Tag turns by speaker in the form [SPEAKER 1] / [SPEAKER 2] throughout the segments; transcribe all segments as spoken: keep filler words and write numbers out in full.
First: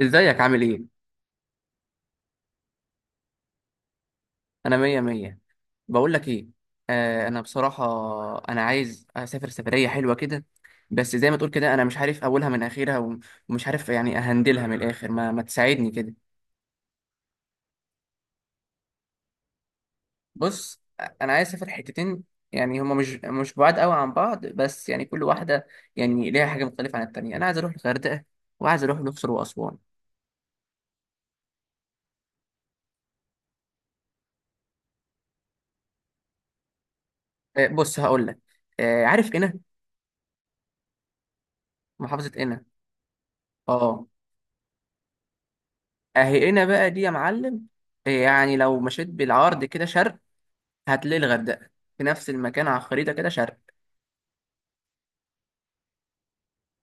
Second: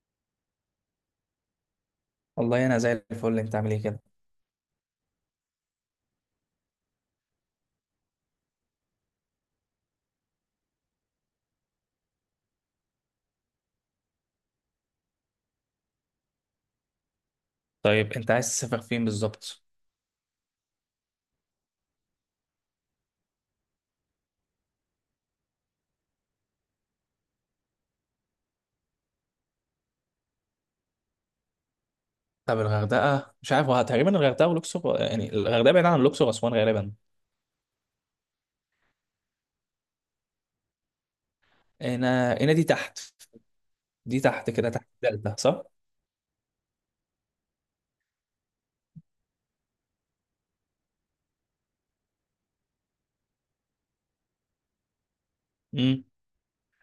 [SPEAKER 1] ازيك عامل ايه؟
[SPEAKER 2] والله انا زي الفل، انت عامل ايه كده؟
[SPEAKER 1] انا مية مية. بقول لك ايه. آه انا بصراحة، انا عايز اسافر سفرية حلوة كده. بس زي ما تقول كده، انا مش عارف اولها من اخرها وم- ومش عارف، يعني اهندلها من الاخر، ما, ما تساعدني كده.
[SPEAKER 2] طيب انت عايز تسافر فين بالظبط؟
[SPEAKER 1] بص. انا عايز اسافر حتتين، يعني هما مش مش بعاد قوي عن بعض، بس يعني كل واحدة يعني ليها حاجة مختلفة عن التانية. انا عايز اروح الغردقة، وعايز اروح الاقصر واسوان.
[SPEAKER 2] طب الغردقه مش عارف، هو تقريبا الغردقه والاقصر، يعني الغردقه بعيده عن الاقصر واسوان غالبا.
[SPEAKER 1] آه بص، هقول لك. آه عارف قنا؟ محافظة
[SPEAKER 2] هنا هنا
[SPEAKER 1] قنا.
[SPEAKER 2] دي تحت.
[SPEAKER 1] اه.
[SPEAKER 2] دي تحت كده تحت الدلتا صح؟
[SPEAKER 1] اهي هنا بقى دي يا معلم. إيه، يعني لو مشيت بالعرض كده شرق، هتلاقي الغردقه في نفس المكان على الخريطه، كده شرق.
[SPEAKER 2] امم.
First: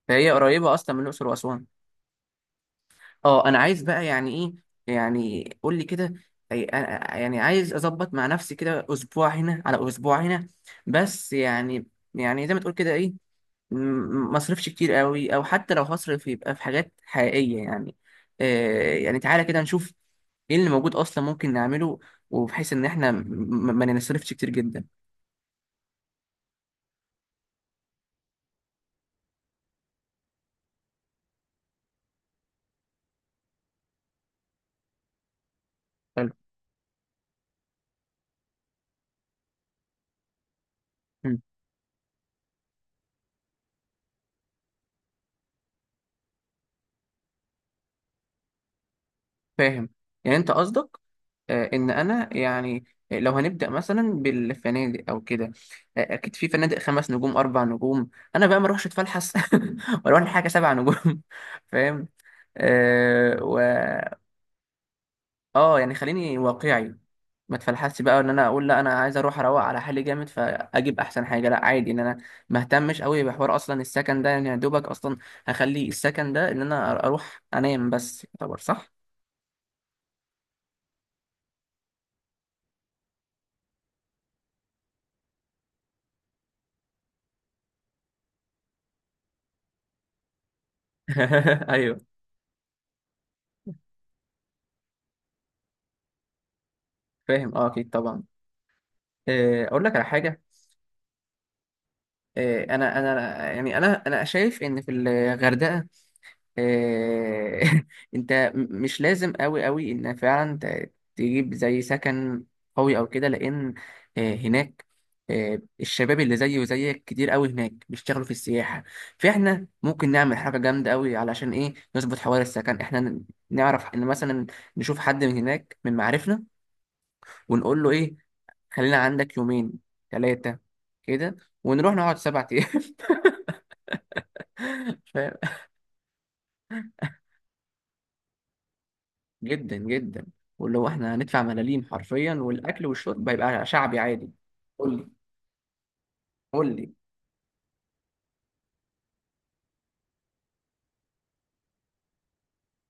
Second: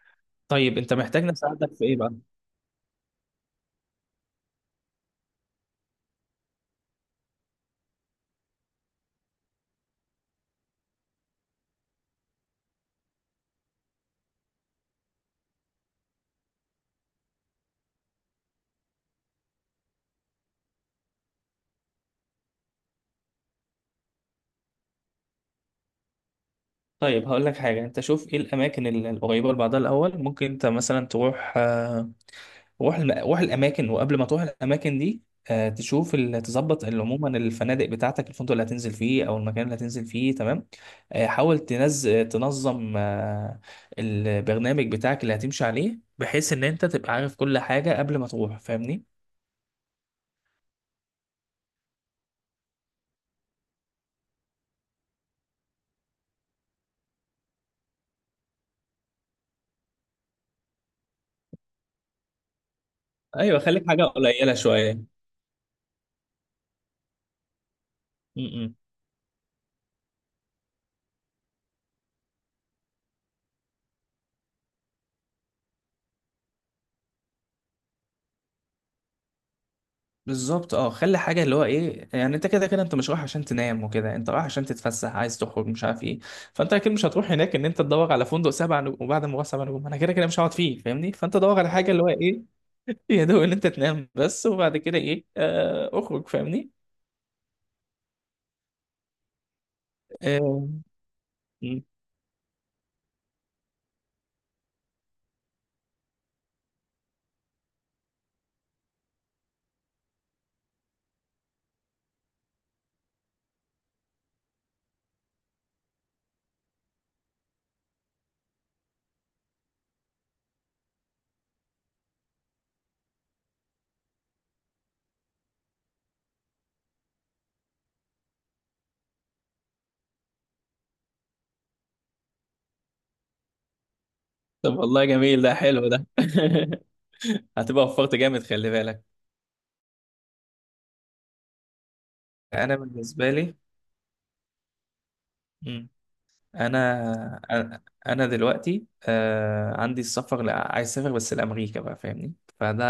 [SPEAKER 1] فهي قريبه
[SPEAKER 2] طيب انت
[SPEAKER 1] اصلا من
[SPEAKER 2] محتاج
[SPEAKER 1] الاقصر واسوان.
[SPEAKER 2] نساعدك في ايه بقى؟
[SPEAKER 1] اه، انا عايز بقى يعني ايه، يعني قول لي كده. أي- أنا- يعني عايز اظبط مع نفسي كده اسبوع هنا على اسبوع هنا، بس يعني، يعني زي ما تقول كده إيه، م- ما اصرفش كتير قوي، او حتى لو هصرف يبقى في حاجات حقيقية يعني. آه، يعني تعالى كده نشوف ايه اللي موجود اصلا ممكن نعمله، وبحيث ان احنا م- م- ما نصرفش كتير جدا.
[SPEAKER 2] طيب هقول لك حاجه، انت شوف ايه الاماكن ال- القريبه لبعضها الاول، ممكن انت مثلا تروح آه، روح الم... روح الاماكن، وقبل ما تروح الاماكن دي آه، تشوف
[SPEAKER 1] حلو.
[SPEAKER 2] ال- تظبط ال- عموما الفنادق بتاعتك، الفندق اللي هتنزل فيه او المكان اللي هتنزل فيه تمام. آه،
[SPEAKER 1] مم.
[SPEAKER 2] حاول تنز... تنظم آه، البرنامج بتاعك اللي هتمشي عليه، بحيث ان انت تبقى عارف كل حاجة قبل ما تروح فاهمني؟
[SPEAKER 1] فاهم. يعني انت قصدك، آه، ان انا يعني لو هنبدا مثلا بالفنادق او كده، آه، اكيد في فنادق خمس نجوم، اربع نجوم. انا بقى ما اروحش اتفلحس واروح لحاجه سبع نجوم فاهم. أه.
[SPEAKER 2] ايوه خليك حاجة قليلة شوية.
[SPEAKER 1] اه، يعني خليني واقعي. ما تفلحش بقى ان انا اقول
[SPEAKER 2] م-م.
[SPEAKER 1] لا، انا عايز اروح اروق على حالي جامد فاجيب احسن حاجه. لا عادي، ان انا ما اهتمش قوي بحوار اصلا السكن ده، يعني يا دوبك اصلا هخلي السكن ده ان انا اروح انام بس يعتبر صح.
[SPEAKER 2] بالظبط اه، خلي حاجه اللي هو ايه، يعني انت كده كده انت مش رايح عشان تنام وكده، انت رايح عشان تتفسح، عايز تخرج مش عارف ايه. فانت اكيد مش هتروح هناك ان انت تدور على فندق سبع نجوم، وبعد ما هو سبع نجوم انا كده كده مش هقعد فيه فاهمني؟ فانت دور على حاجه اللي هو
[SPEAKER 1] ايوه.
[SPEAKER 2] ايه، يا دوب ان انت تنام بس، وبعد كده ايه آه اخرج فاهمني؟
[SPEAKER 1] فاهم، اه، اكيد طبعا. آه، اقول لك على حاجه.
[SPEAKER 2] آه. مم.
[SPEAKER 1] آه، انا انا يعني انا انا شايف ان في الغردقه، آه، انت م- مش لازم قوي قوي ان فعلا ت- تجيب زي سكن قوي او كده، لان آه، هناك، آه، الشباب اللي زيي وزيك كتير قوي هناك بيشتغلوا في السياحة. فاحنا ممكن نعمل حاجة جامدة قوي علشان ايه، نظبط حوار السكن. احنا ن- نعرف ان مثلا نشوف حد من هناك من معارفنا، ونقول له ايه، خلينا عندك يومين، ثلاثة، كده، ونروح نقعد سبع ايام.
[SPEAKER 2] طب والله جميل ده، حلو ده هتبقى وفرت جامد خلي بالك.
[SPEAKER 1] جدا جدا، واللي هو احنا هندفع ملاليم حرفيا،
[SPEAKER 2] انا
[SPEAKER 1] والاكل والشرب
[SPEAKER 2] بالنسبه لي،
[SPEAKER 1] هيبقى شعبي عادي. قول لي، قول لي.
[SPEAKER 2] انا انا أنا دلوقتي آه عندي السفر، لا عايز اسافر بس لامريكا بقى فاهمني؟ فده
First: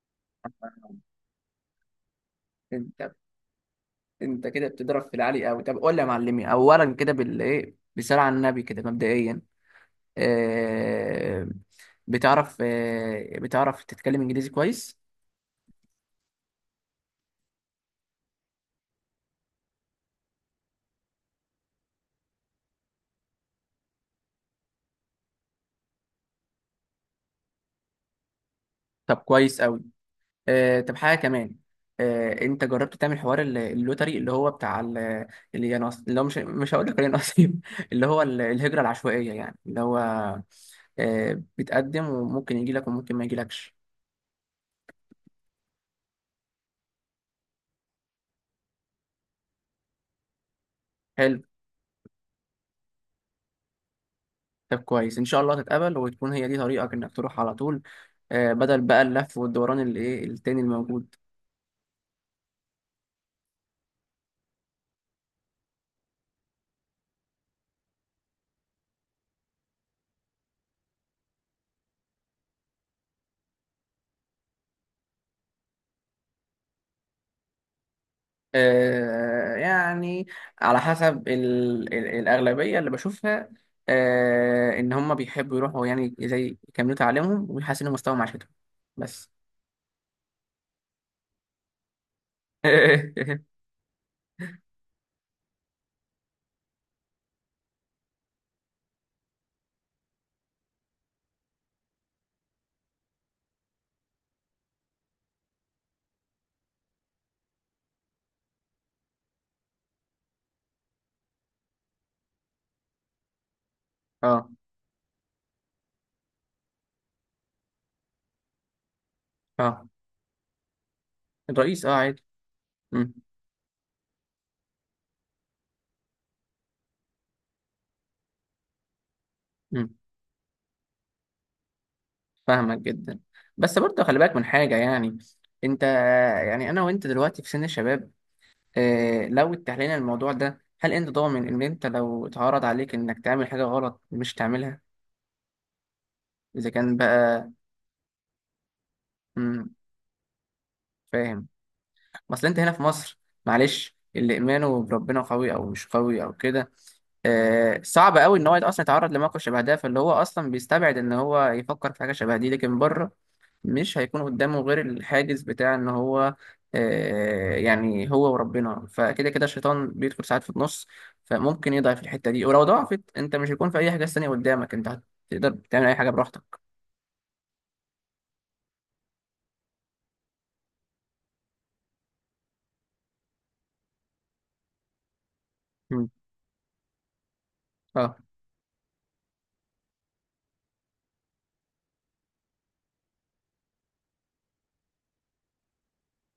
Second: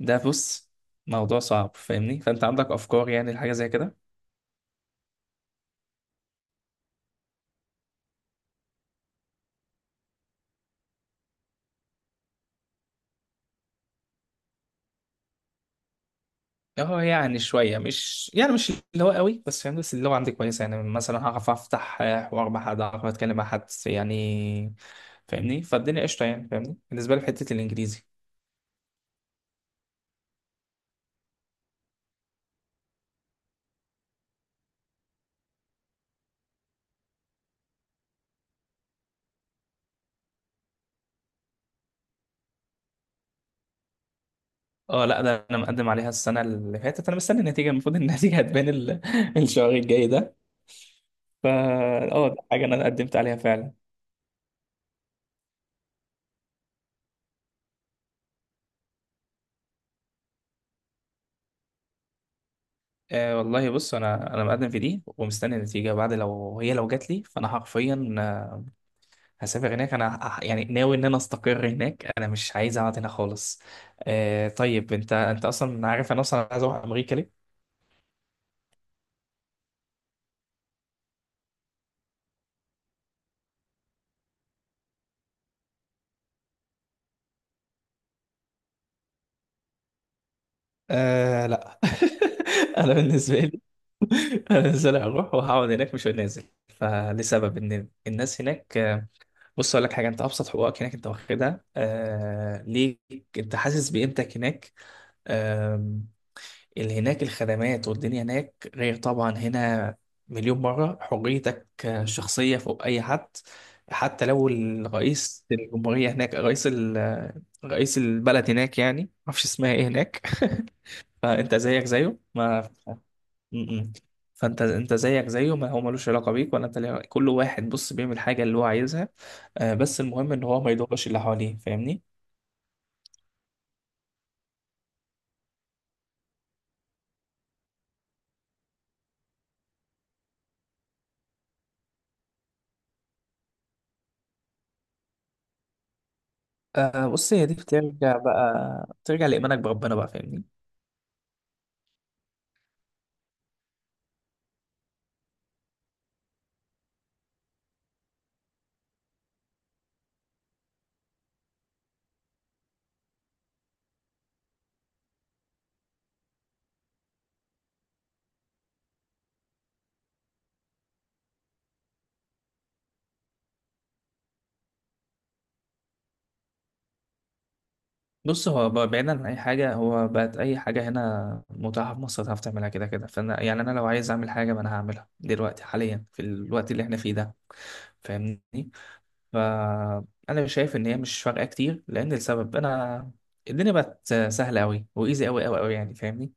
[SPEAKER 2] ده بص، موضوع صعب فاهمني، فانت عندك افكار
[SPEAKER 1] انت،
[SPEAKER 2] يعني لحاجه زي كده؟
[SPEAKER 1] انت كده بتضرب في العالي قوي. طب قول لي يا معلمي، اولا كده بال ايه، بالصلاه على النبي كده مبدئيا، آه بتعرف آه بتعرف تتكلم انجليزي كويس؟
[SPEAKER 2] اه يعني شويه، مش يعني مش اللي هو قوي بس فاهمني، بس اللي هو عندي كويسه، يعني مثلا هعرف افتح آه، حوار مع حد، هعرف اتكلم مع حد يعني فاهمني، فالدنيا قشطه يعني فاهمني، بالنسبه لي في حته الانجليزي.
[SPEAKER 1] طب كويس قوي. آه، طب حاجة كمان، آه، انت جربت تعمل حوار ال- اللوتري، اللي هو بتاع ال- اللي ينص اللي هو مش مش هقول لك نصيب اللي هو ال- الهجرة العشوائية، يعني اللي هو آه، بتقدم وممكن يجي لك وممكن ما يجيلكش.
[SPEAKER 2] اه، لا ده انا مقدم عليها السنه اللي فاتت، انا مستني النتيجه، المفروض إن النتيجه هتبان ال- الشهر الجاي ده.
[SPEAKER 1] حلو.
[SPEAKER 2] فا اه، دي حاجة أنا قدمت عليها فعلا.
[SPEAKER 1] طب كويس، ان شاء الله تتقبل وتكون هي دي طريقك انك تروح على طول، آه، بدل بقى اللف والدوران اللي ايه التاني الموجود.
[SPEAKER 2] آه والله بص، أنا أنا مقدم في دي ومستني النتيجة بعد، لو هي لو جات لي فأنا حرفيا آه، هسافر هناك، أنا ه- يعني ناوي إن أنا أستقر هناك، أنا مش عايز أقعد هنا خالص. آه طيب، أنت أنت أصلا عارف أنا أصلا عايز أروح أمريكا ليه؟
[SPEAKER 1] آه، يعني على حسب ال... ال... الأغلبية اللي بشوفها، آه، إن هم بيحبوا يروحوا يعني زي يكملوا تعليمهم ويحسنوا مستوى معيشتهم. بس
[SPEAKER 2] آه لا، أنا بالنسبة لي أنا بالنسبة لي هروح وهقعد هناك، مش نازل فلسبب إن الناس هناك آه، بص أقول لك حاجة، أنت أبسط حقوقك هناك أنت واخدها آه ليك، أنت حاسس بقيمتك هناك. آم، اللي هناك الخدمات والدنيا هناك غير طبعا هنا مليون مرة، حريتك الشخصية فوق أي حد، حتى لو
[SPEAKER 1] اه،
[SPEAKER 2] الرئيس الجمهورية هناك، رئيس ال- رئيس البلد هناك يعني معرفش اسمها
[SPEAKER 1] اه.
[SPEAKER 2] ايه هناك. فأنت
[SPEAKER 1] الرئيس،
[SPEAKER 2] زيك
[SPEAKER 1] اه،
[SPEAKER 2] زيه
[SPEAKER 1] عادي.
[SPEAKER 2] ما.
[SPEAKER 1] مم،
[SPEAKER 2] م- م. فأنت أنت زيك زيه، ما هو ملوش علاقة بيك ولا أنت ليه علاقة- كل واحد بص بيعمل حاجة اللي هو عايزها، آه،
[SPEAKER 1] مم،
[SPEAKER 2] بس المهم إن هو ما يضرش اللي حواليه فاهمني؟
[SPEAKER 1] فاهمك جدا. بس برضه خلي بالك من حاجة يعني. انت، يعني انا وانت دلوقتي في سن الشباب، آه، لو اتحلينا الموضوع ده، هل انت ضامن ان انت لو اتعرض عليك انك تعمل حاجة غلط، مش تعملها؟ اذا كان
[SPEAKER 2] آه بص هي
[SPEAKER 1] بقى،
[SPEAKER 2] دي بترجع بقى ترجع لإيمانك
[SPEAKER 1] مم،
[SPEAKER 2] بربنا بقى فاهمني.
[SPEAKER 1] فاهم. اصل انت هنا في مصر، معلش، اللي ايمانه بربنا قوي او مش قوي او كده، آه صعب قوي ان هو اصلا يتعرض لموقف شبه ده، فاللي هو اصلا بيستبعد ان هو يفكر في حاجه شبه دي. لكن بره، مش هيكون قدامه غير الحاجز بتاع ان هو، آه يعني هو وربنا، فكده كده الشيطان بيدخل ساعات في النص، فممكن يضعف الحته دي، ولو ضعفت انت، مش هيكون في اي حاجه تانية قدامك، انت هتقدر تعمل اي حاجه براحتك.
[SPEAKER 2] بص هو ب- بعيدا عن اي حاجه، هو بقت اي حاجه هنا متاحه في مصر تعرف تعملها كده كده، فانا يعني انا لو عايز اعمل حاجه ما انا هعملها دلوقتي حاليا
[SPEAKER 1] مم.
[SPEAKER 2] في الوقت اللي احنا فيه ده
[SPEAKER 1] اه،
[SPEAKER 2] فاهمني. فانا شايف ان هي مش فارقه كتير، لان السبب انا الدنيا بقت سهله قوي وايزي قوي قوي قوي يعني فاهمني،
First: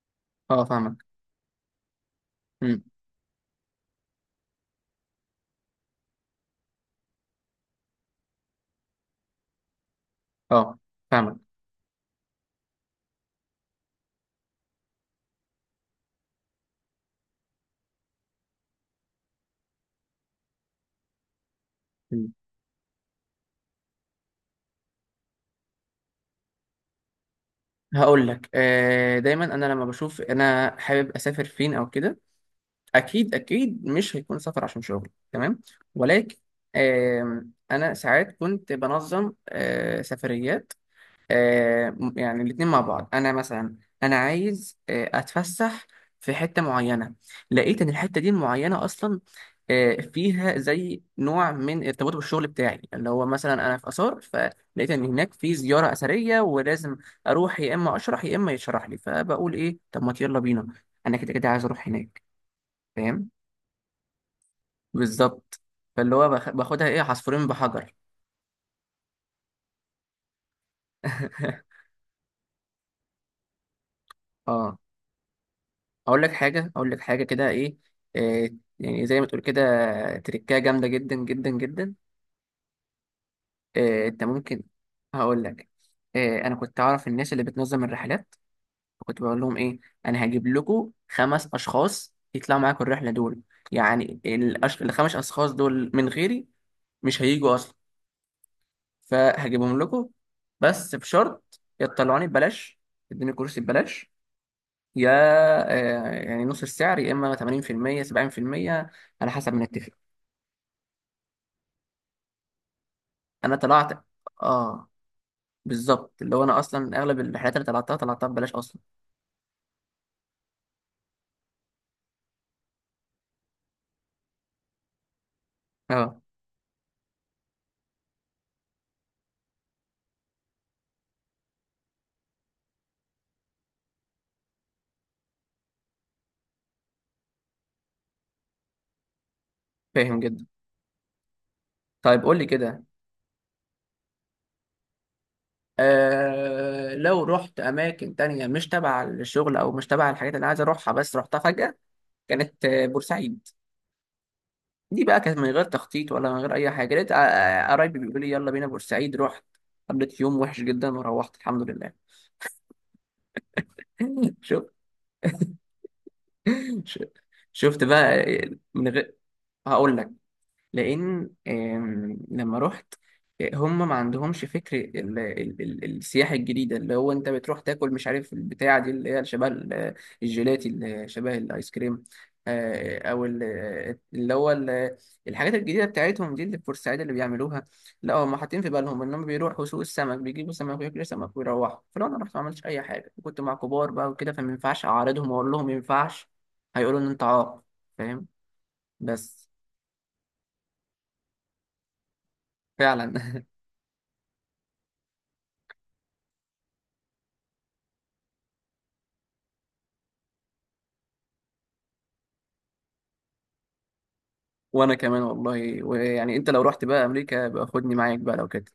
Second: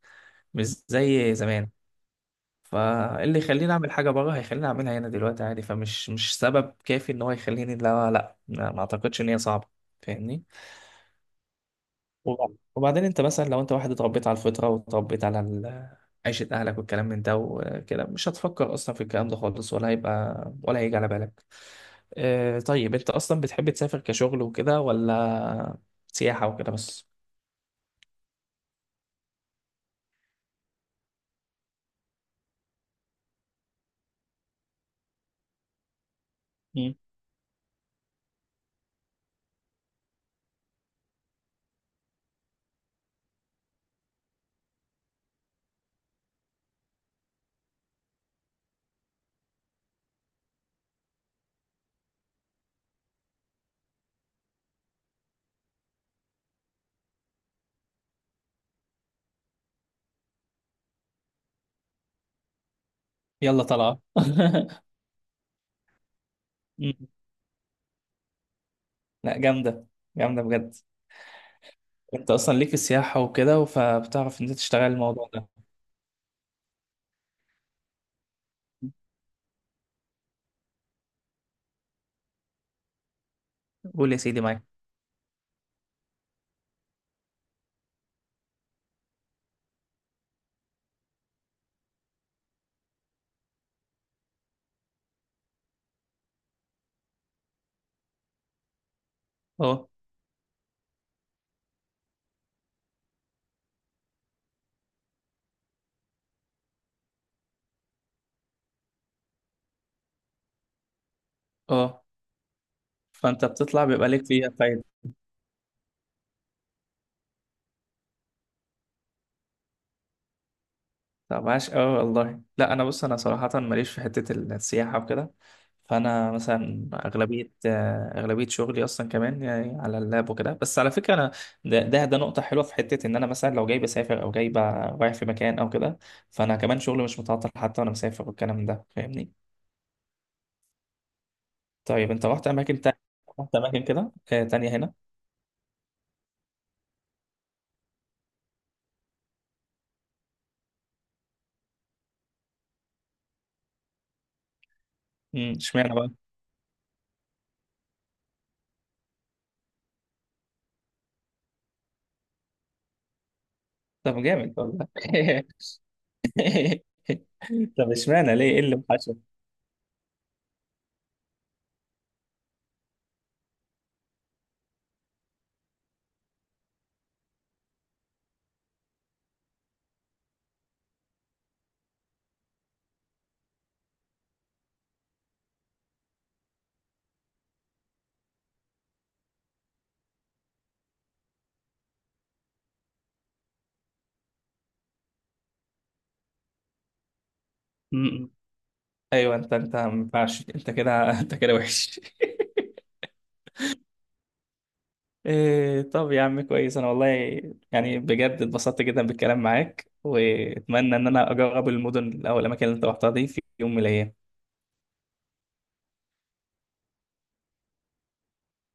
[SPEAKER 1] اه،
[SPEAKER 2] مش
[SPEAKER 1] فاهمك.
[SPEAKER 2] زي زمان.
[SPEAKER 1] مم.
[SPEAKER 2] فاللي يخليني اعمل حاجه بره هيخليني اعملها هنا دلوقتي عادي، فمش مش سبب كافي ان هو يخليني، لا لا، ما ما اعتقدش ان هي صعبه فاهمني.
[SPEAKER 1] اه، فاهمك.
[SPEAKER 2] وبعد- وبعدين انت مثلا لو انت واحد اتربيت على الفطره واتربيت على ال- عيشه اهلك والكلام من ده وكده، مش هتفكر اصلا في الكلام ده خالص، ولا هيبقى ولا هيجي على بالك. اه طيب، انت اصلا بتحب تسافر كشغل وكده ولا سياحه وكده بس؟
[SPEAKER 1] هقول لك، آه، دايما انا لما بشوف انا حابب اسافر فين او كده، اكيد اكيد مش هيكون سفر عشان شغل تمام، ولكن
[SPEAKER 2] مم.
[SPEAKER 1] آم، انا ساعات كنت بنظم آه، سفريات، آه، يعني الاتنين مع بعض. انا مثلا انا عايز آه، اتفسح في حتة معينة، لقيت ان الحتة دي المعينة اصلا آه، فيها زي نوع من ارتباط بالشغل بتاعي، اللي هو مثلا انا في اثار، فلقيت ان هناك في زيارة اثرية ولازم اروح، يا اما اشرح يا اما يشرح لي، فبقول ايه طب ما يلا بينا، انا كده كده عايز اروح هناك. فاهم؟
[SPEAKER 2] يلا طلعه
[SPEAKER 1] بالظبط. فاللي هو باخ- باخدها
[SPEAKER 2] مم.
[SPEAKER 1] ايه، عصفورين بحجر.
[SPEAKER 2] لا جامده، جامده بجد. انت اصلا ليك في السياحه وكده، فبتعرف ان انت
[SPEAKER 1] اه.
[SPEAKER 2] تشتغل الموضوع ده.
[SPEAKER 1] اقول لك حاجه اقول لك حاجه كده ايه، آه يعني زي ما تقول كده، تركايه جامده جدا جدا جدا. آه
[SPEAKER 2] قول يا
[SPEAKER 1] انت
[SPEAKER 2] سيدي
[SPEAKER 1] ممكن،
[SPEAKER 2] معاك.
[SPEAKER 1] هقول لك، آه انا كنت اعرف الناس اللي بتنظم الرحلات، كنت بقول لهم ايه، انا هجيب لكم خمس اشخاص يطلعوا معاكم الرحله دول، يعني الأش... الخمس اشخاص دول من غيري مش هيجوا اصلا، فهجيبهم
[SPEAKER 2] اه
[SPEAKER 1] لكم، بس بشرط يطلعوني ببلاش، يدوني كرسي ببلاش، يا آه، يعني نص السعر، يا اما ثمانين بالمئة سبعين بالمية، على حسب ما نتفق.
[SPEAKER 2] اه. فانت
[SPEAKER 1] انا
[SPEAKER 2] بتطلع
[SPEAKER 1] طلعت.
[SPEAKER 2] بيبقى ليك فيها فايده.
[SPEAKER 1] اه. بالظبط، اللي هو انا اصلا اغلب الرحلات اللي طلعتها طلعتها ببلاش اصلا.
[SPEAKER 2] طب عاش، اه والله. لا انا بص، انا صراحه ماليش في حته السياحه وكده.
[SPEAKER 1] اه،
[SPEAKER 2] فانا مثلا اغلبيه آه، اغلبيه شغلي اصلا كمان يعني على اللاب وكده، بس على فكره انا ده ده, ده نقطه حلوه في حته، ان انا مثلا لو جاي بسافر او جاي ب- رايح في مكان او كده، فانا كمان شغلي مش متعطل حتى وانا مسافر والكلام ده فاهمني.
[SPEAKER 1] فاهم جدا.
[SPEAKER 2] طيب
[SPEAKER 1] طيب
[SPEAKER 2] انت
[SPEAKER 1] قول لي
[SPEAKER 2] رحت اماكن
[SPEAKER 1] كده،
[SPEAKER 2] تانية؟ رحت اماكن كده آه، تانية هنا؟
[SPEAKER 1] آه لو رحت اماكن تانية مش تبع الشغل او مش تبع الحاجات اللي أنا عايز اروحها، بس رحتها فجأة، كانت آه، بورسعيد. دي بقى كانت من
[SPEAKER 2] امم
[SPEAKER 1] غير
[SPEAKER 2] اشمعنى
[SPEAKER 1] تخطيط
[SPEAKER 2] بقى؟
[SPEAKER 1] ولا من غير اي حاجه، لقيت آه، آه، قرايبي بيقولوا لي يلا بينا بورسعيد، رحت. قضيت يوم وحش جدا وروحت الحمد لله.
[SPEAKER 2] طب جامد
[SPEAKER 1] شوف،
[SPEAKER 2] والله
[SPEAKER 1] ش- شفت
[SPEAKER 2] طب
[SPEAKER 1] بقى،
[SPEAKER 2] اشمعنى ليه، ايه اللي
[SPEAKER 1] من غير، هقول لك، لان آم، لما رحت، آه، هم ما عندهمش فكر ال- ال- ال- السياحه الجديده، اللي هو انت بتروح تاكل، مش عارف البتاعه دي اللي هي شبه ال- الجيلاتي اللي شبه الايس كريم، آه، او ال- اللي هو ال- الحاجات الجديده بتاعتهم دي اللي البورسعيد اللي بيعملوها. لا، هم حاطين في بالهم انهم بيروحوا سوق السمك، بيجيبوا سمك وياكلوا سمك ويروحوا. فلو انا رحت ما عملتش اي حاجه، كنت مع كبار بقى وكده، فما ينفعش اعارضهم واقول لهم ما ينفعش، هيقولوا ان انت عاق. فاهم،
[SPEAKER 2] وحشك؟ ايوه
[SPEAKER 1] بس
[SPEAKER 2] انت انت ما ينفعش انت كده انت كده وحش
[SPEAKER 1] فعلا.
[SPEAKER 2] إيه طب يا عم، كويس. انا والله يعني بجد اتبسطت جدا بالكلام معاك، واتمنى ان انا اجرب المدن او الاماكن اللي انت رحتها دي في يوم من الايام.
[SPEAKER 1] وانا كمان والله، ويعني انت لو رحت بقى امريكا يبقى خدني معاك بقى لو كده.